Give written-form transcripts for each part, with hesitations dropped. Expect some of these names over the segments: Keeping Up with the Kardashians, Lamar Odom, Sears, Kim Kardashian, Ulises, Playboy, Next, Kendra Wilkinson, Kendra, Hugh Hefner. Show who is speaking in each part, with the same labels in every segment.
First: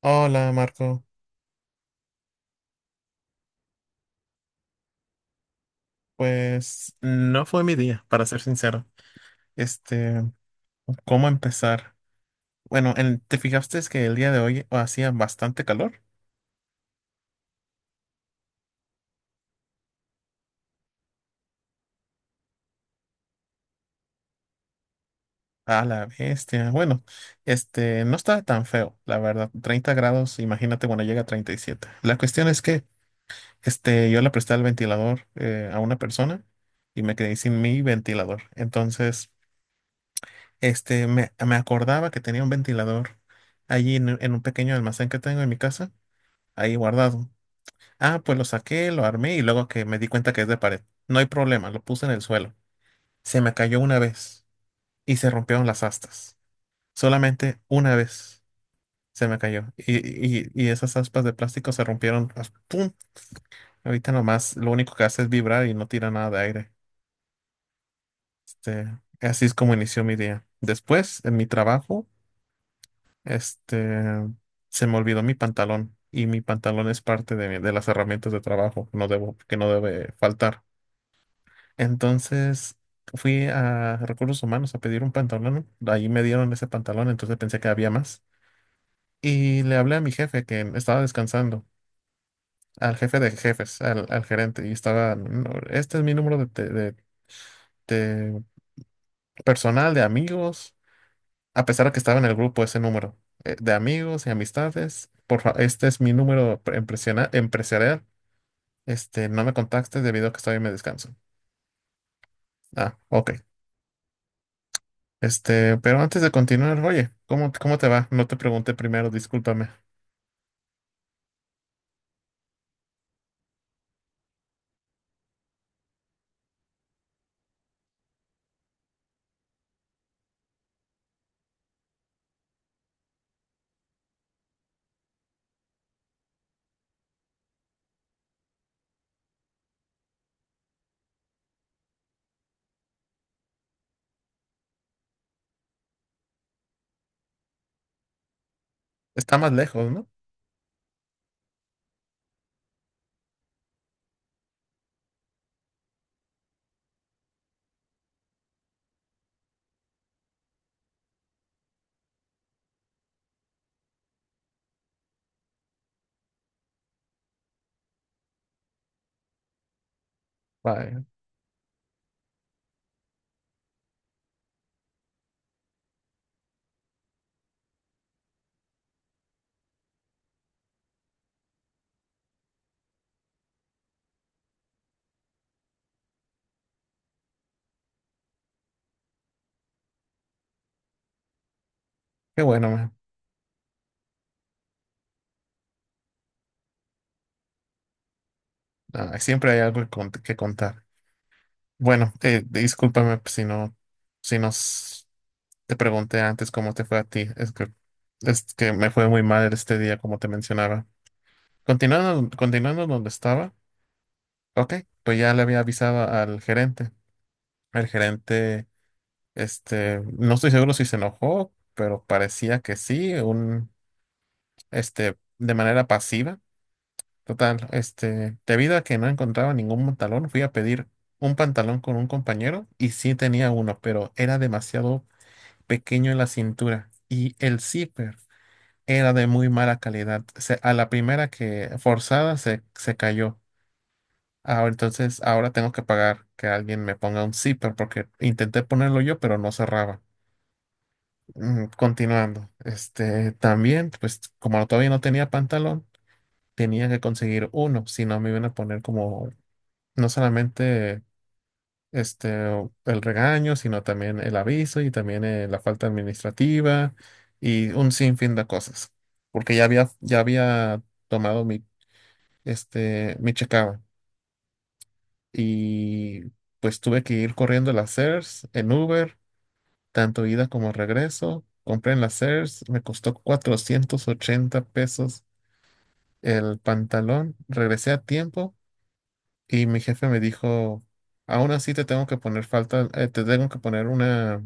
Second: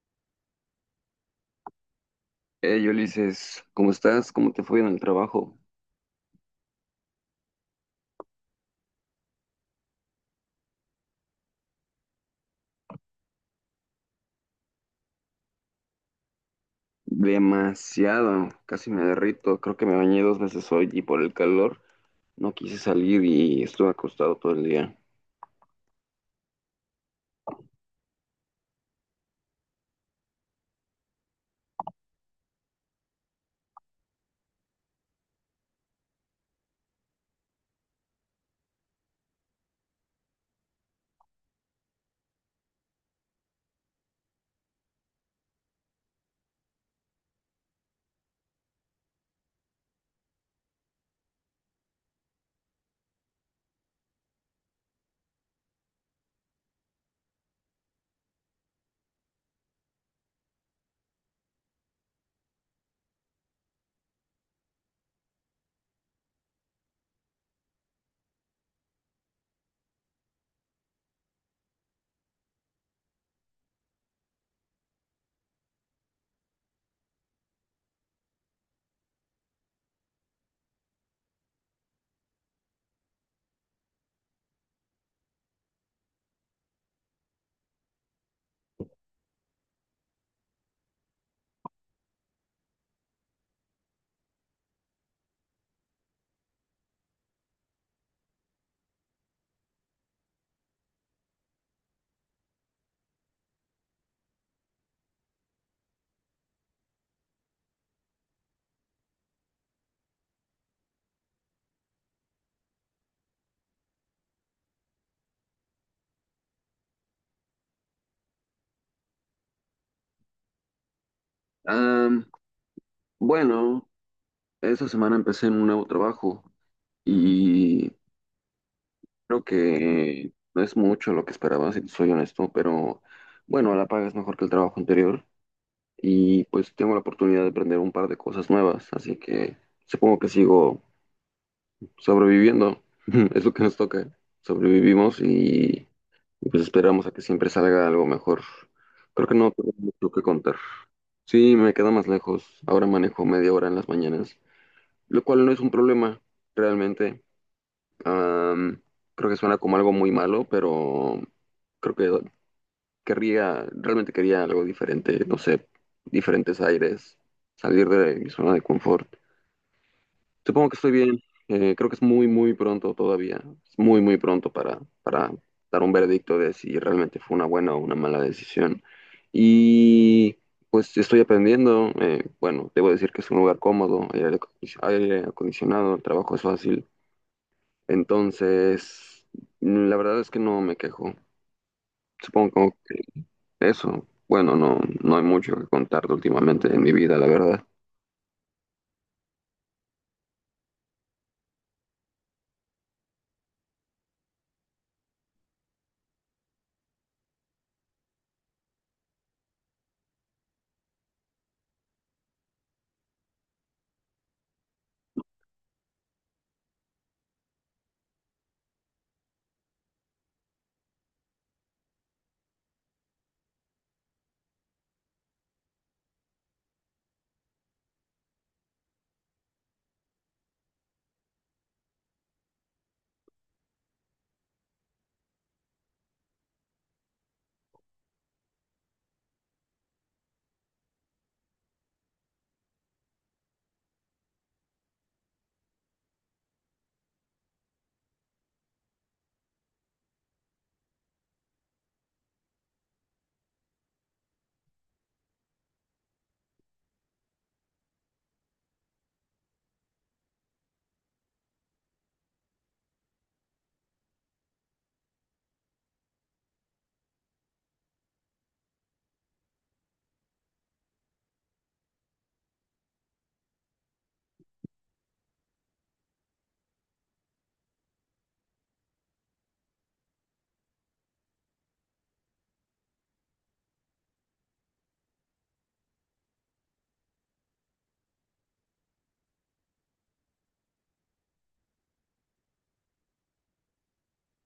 Speaker 1: Hola Marco,
Speaker 2: Hey Ulises, ¿cómo estás? ¿Cómo te fue en el trabajo?
Speaker 1: pues no fue mi día, para ser sincero. Este, ¿Cómo empezar? Bueno, ¿te fijaste que el día de hoy hacía bastante calor?
Speaker 2: Demasiado, casi me derrito. Creo que me bañé dos veces hoy y por el calor no quise salir y estuve acostado todo el día.
Speaker 1: A la bestia. Bueno, no estaba tan feo, la verdad. 30 grados, imagínate cuando llega a 37. La cuestión es que, yo le presté el ventilador a una persona y me quedé sin mi ventilador. Entonces, me acordaba que tenía un ventilador allí en un pequeño almacén que tengo en mi casa, ahí guardado. Ah, pues lo saqué, lo armé y luego que me di cuenta que es de pared. No hay problema, lo puse en el suelo. Se me cayó una vez y se rompieron las astas. Solamente una vez se me cayó. Y esas aspas de plástico se rompieron. ¡Pum! Ahorita nomás lo único que hace es vibrar y no tira nada de aire. Este, así es como inició mi día. Después, en mi trabajo, este, se me olvidó mi pantalón. Y mi pantalón es parte de, de las herramientas de trabajo, no debo, que no debe faltar. Entonces fui a Recursos Humanos a pedir un pantalón. Ahí me dieron ese pantalón, entonces pensé que había más. Y le hablé a mi jefe que estaba descansando, al jefe de jefes, al gerente. Y estaba, "No, este es mi número de personal, de amigos. A pesar de que estaba en el grupo ese número de amigos y amistades. Este es mi número empresarial. No me contactes debido a que estoy en mi descanso. Ah, ok. Pero antes de continuar, oye, ¿cómo te va? No te pregunté primero, discúlpame.
Speaker 2: Am, bueno, esta semana empecé en un nuevo trabajo y creo que no es mucho lo que esperaba, si te soy honesto, pero bueno, la paga es mejor que el trabajo anterior y pues tengo la oportunidad de aprender un par de cosas nuevas, así que supongo que sigo sobreviviendo. Es lo que nos toca. Sobrevivimos y, pues esperamos a que siempre salga algo mejor. Creo que
Speaker 1: Está más
Speaker 2: no tengo
Speaker 1: lejos, ¿no?
Speaker 2: mucho que contar. Sí, me queda más lejos. Ahora manejo media hora en las mañanas, lo cual no es un problema, realmente. Am, Creo que suena como algo muy malo, pero creo que realmente quería algo diferente, no sé, diferentes aires, salir de mi zona de confort. Supongo que estoy
Speaker 1: Vaya,
Speaker 2: bien. Creo que es muy, muy pronto todavía. Es muy, muy pronto para dar un veredicto de si realmente fue una buena o una mala decisión. Y pues estoy aprendiendo. Bueno, debo decir que es un lugar cómodo, hay aire acondicionado, el trabajo es fácil. Entonces, mm, la verdad es que no me quejo.
Speaker 1: qué bueno,
Speaker 2: Supongo
Speaker 1: man.
Speaker 2: que eso, bueno, no hay mucho que contarte últimamente en mi vida, la verdad.
Speaker 1: Ah, siempre hay algo que contar. Bueno, discúlpame pues, si no, si nos te pregunté antes cómo te fue a ti. Es que me fue muy mal este día, como te mencionaba. Continuando donde estaba, ok, pues ya le había avisado al gerente. El gerente, no estoy seguro si se enojó, pero parecía que sí, de manera pasiva. Total, debido a que no encontraba ningún pantalón, fui a pedir un pantalón con un compañero y sí tenía uno, pero era demasiado pequeño en la cintura y el zipper era de muy mala calidad. A la primera que forzada se cayó. Ahora, entonces, ahora tengo que pagar que alguien me ponga un zipper porque intenté ponerlo yo, pero no cerraba. Continuando, también, pues como todavía no tenía pantalón, tenía que conseguir uno, si no me iban a poner como no solamente este el regaño, sino también el aviso y también la falta administrativa y un sinfín de cosas, porque ya había tomado mi checaba y pues tuve que ir corriendo a las CERS en Uber, tanto ida como regreso. Compré en las CERS, me costó 480 pesos el pantalón, regresé a tiempo y mi jefe me dijo, aún así te tengo que poner falta, te tengo que poner una,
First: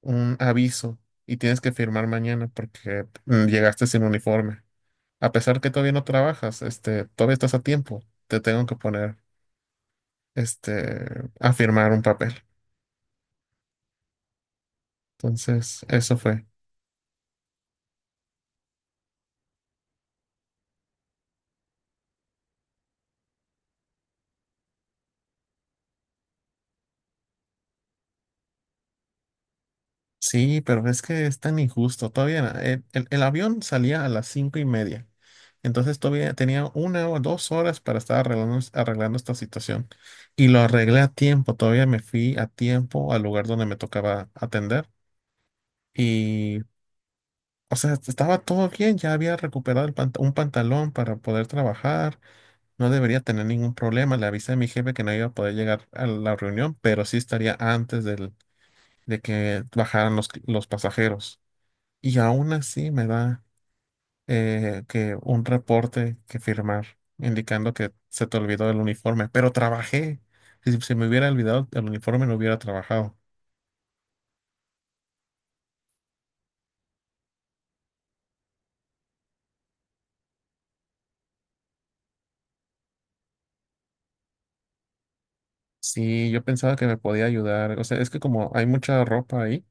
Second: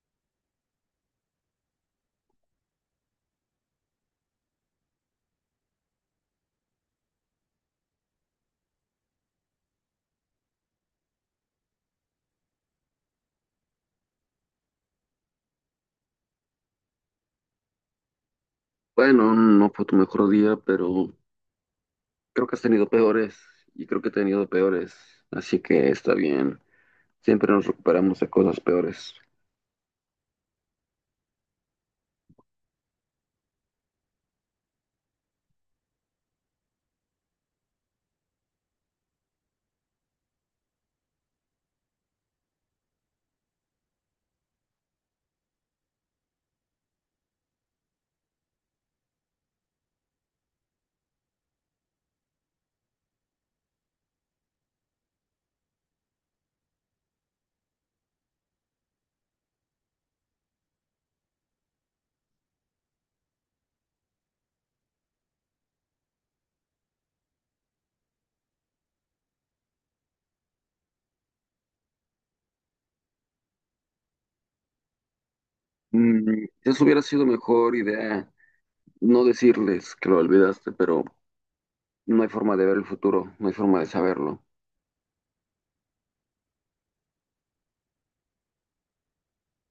Speaker 1: un aviso y tienes que firmar mañana porque llegaste sin uniforme. A pesar que todavía no trabajas, todavía estás a tiempo, te tengo que poner, este, a firmar un papel. Entonces, eso fue.
Speaker 2: Bueno, no fue tu mejor día, pero creo que has tenido peores y creo que he tenido peores, así que está bien. Siempre nos recuperamos de cosas peores.
Speaker 1: Sí, pero es que es tan injusto. Todavía el avión salía a las 5:30. Entonces todavía tenía 1 o 2 horas para estar arreglando, arreglando esta situación. Y lo arreglé a tiempo. Todavía me fui a tiempo al lugar donde me tocaba atender. Y, o sea, estaba todo bien. Ya había recuperado el un pantalón para poder trabajar. No debería tener ningún problema. Le avisé a mi jefe que no iba a poder llegar a la reunión, pero sí estaría antes de que bajaran los pasajeros. Y aún así me da que un reporte que firmar indicando que se te olvidó el uniforme, pero trabajé. Si se me hubiera olvidado el uniforme, no hubiera trabajado.
Speaker 2: Mm, eso hubiera sido mejor idea, no decirles que lo olvidaste, pero no hay forma de ver el futuro, no hay forma de saberlo.
Speaker 1: Sí, yo pensaba que me podía ayudar. O sea, es que como hay mucha ropa ahí,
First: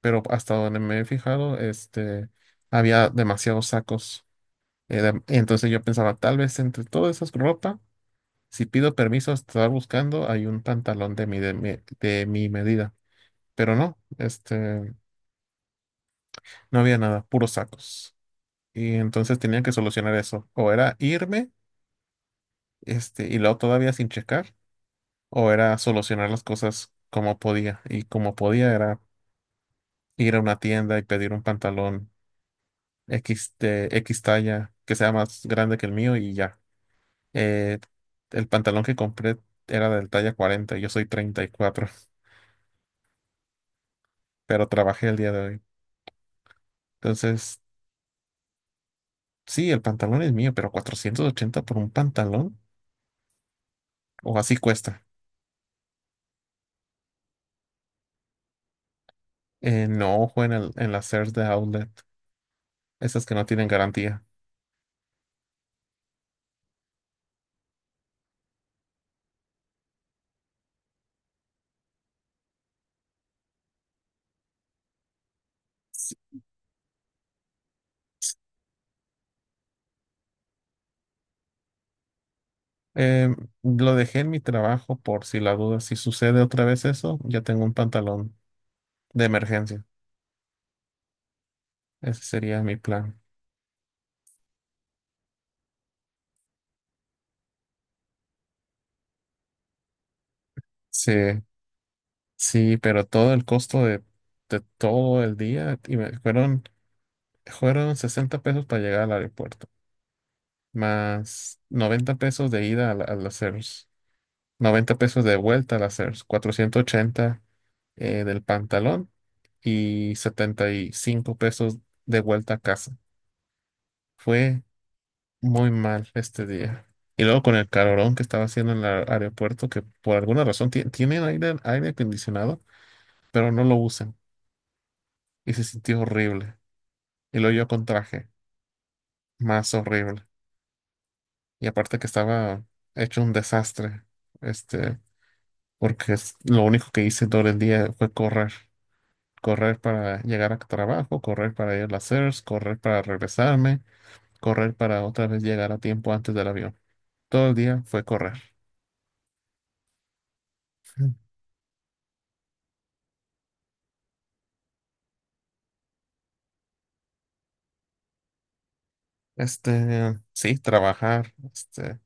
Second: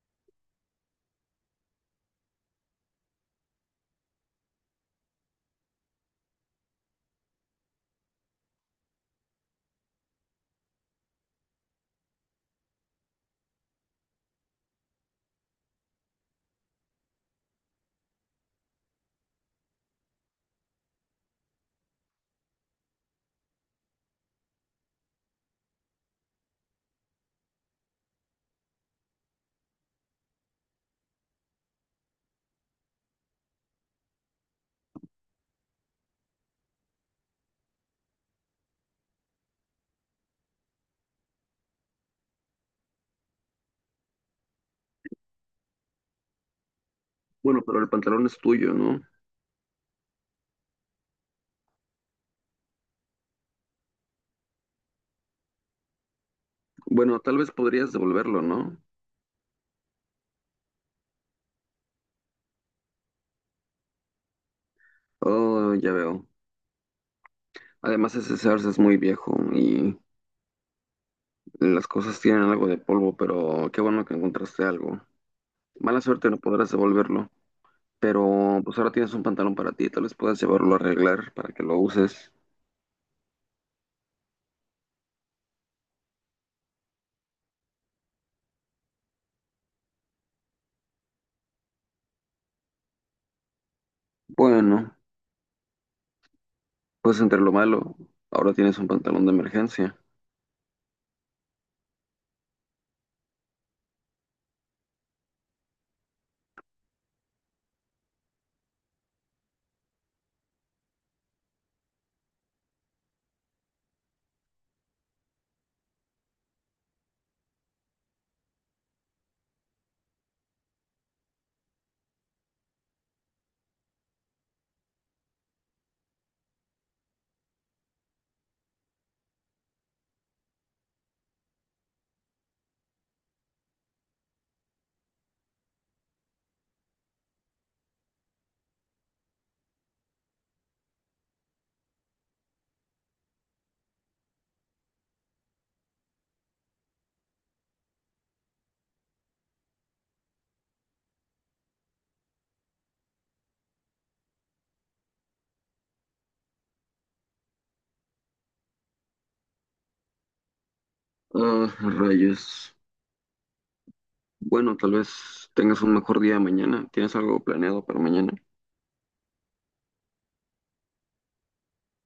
Speaker 1: pero hasta donde me he fijado, había demasiados sacos. Entonces yo pensaba, tal vez entre todas esas ropa, si pido permiso a estar buscando, hay un pantalón de mi medida. Pero no. No había nada, puros sacos. Y entonces tenían que solucionar eso. O era irme, y luego todavía sin checar, o era solucionar las cosas como podía. Y como podía era ir a una tienda y pedir un pantalón X de X talla que sea más grande que el mío y ya. Eh, el pantalón que compré era del talla 40 yo soy 34 pero trabajé el día de hoy. Entonces,
Speaker 2: Bueno, pero el pantalón es tuyo, ¿no?
Speaker 1: sí, el pantalón es mío, pero 480 por un pantalón, o así cuesta.
Speaker 2: Bueno, tal vez podrías devolverlo, ¿no?
Speaker 1: No, fue en las CERS de Outlet, esas que no tienen garantía.
Speaker 2: Oh, ya veo. Además, ese Sears es muy viejo y las cosas tienen algo de polvo, pero qué bueno que encontraste algo. Mala
Speaker 1: Sí.
Speaker 2: suerte, no podrás devolverlo. Pero pues ahora tienes un pantalón para ti, tal vez puedas llevarlo a arreglar para que lo uses.
Speaker 1: Em, lo dejé en mi trabajo por si la duda, si sucede otra vez eso, ya tengo un pantalón de emergencia. Ese sería mi plan.
Speaker 2: Bueno, pues entre lo malo, ahora tienes un pantalón de emergencia.
Speaker 1: Sí, sí, pero todo el costo de todo el día fueron 60 pesos para llegar al aeropuerto, más 90 pesos de ida a las CERS, 90 pesos de vuelta a las CERs, 480. Del pantalón y 75 pesos de vuelta a casa. Fue muy mal este día. Y luego con el calorón que estaba haciendo en el aeropuerto, que por alguna razón tienen aire acondicionado, pero no lo usan. Y se sintió horrible. Y luego yo con traje, más horrible. Y aparte que estaba hecho un desastre, este, porque lo único que hice todo el día fue correr. Correr para llegar a trabajo, correr para ir a las CERS, correr para regresarme correr para otra vez llegar a tiempo antes del avión. Todo el día fue correr. Mm.
Speaker 2: Ah, rayos. Bueno, tal vez tengas un mejor día mañana. ¿Tienes algo planeado para mañana?
Speaker 1: Sí, trabajar,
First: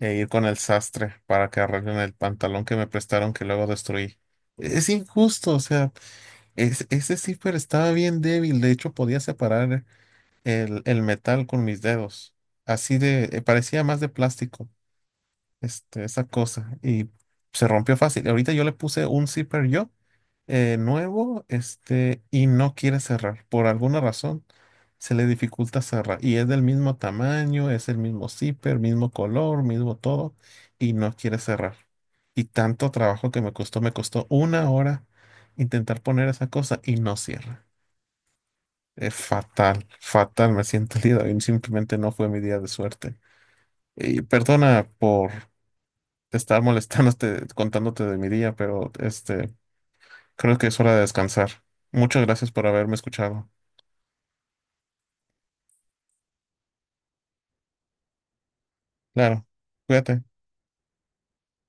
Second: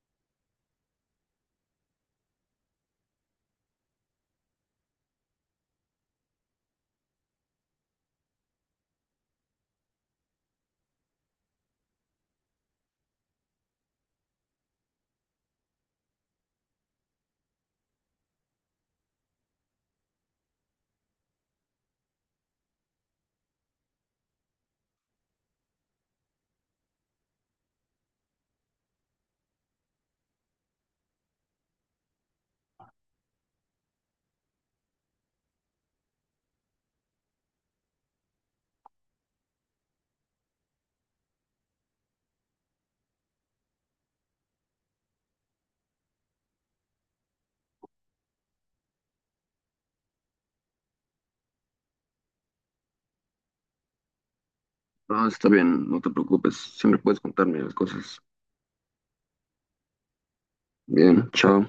Speaker 1: e ir con el sastre para que arreglen el pantalón que me prestaron que luego destruí. Es injusto, o sea, ese zipper estaba bien débil, de hecho podía separar el metal con mis dedos. Así de, parecía más de plástico, esa cosa, y se rompió fácil. Ahorita yo le puse un zipper yo nuevo, y no quiere cerrar. Por alguna razón se le dificulta cerrar. Y es del mismo tamaño, es el mismo zipper, mismo color, mismo todo, y no quiere cerrar. Y tanto trabajo que me costó 1 hora intentar poner esa cosa y no cierra. Es fatal, fatal, me siento el día de hoy. Simplemente no fue mi día de suerte. Y perdona por estar molestándote, contándote de mi día, pero. Creo que es hora de descansar. Muchas gracias por haberme escuchado.
Speaker 2: Ah, está bien, no te preocupes. Siempre puedes contarme las cosas.
Speaker 1: Claro, cuídate.
Speaker 2: Bien, chao.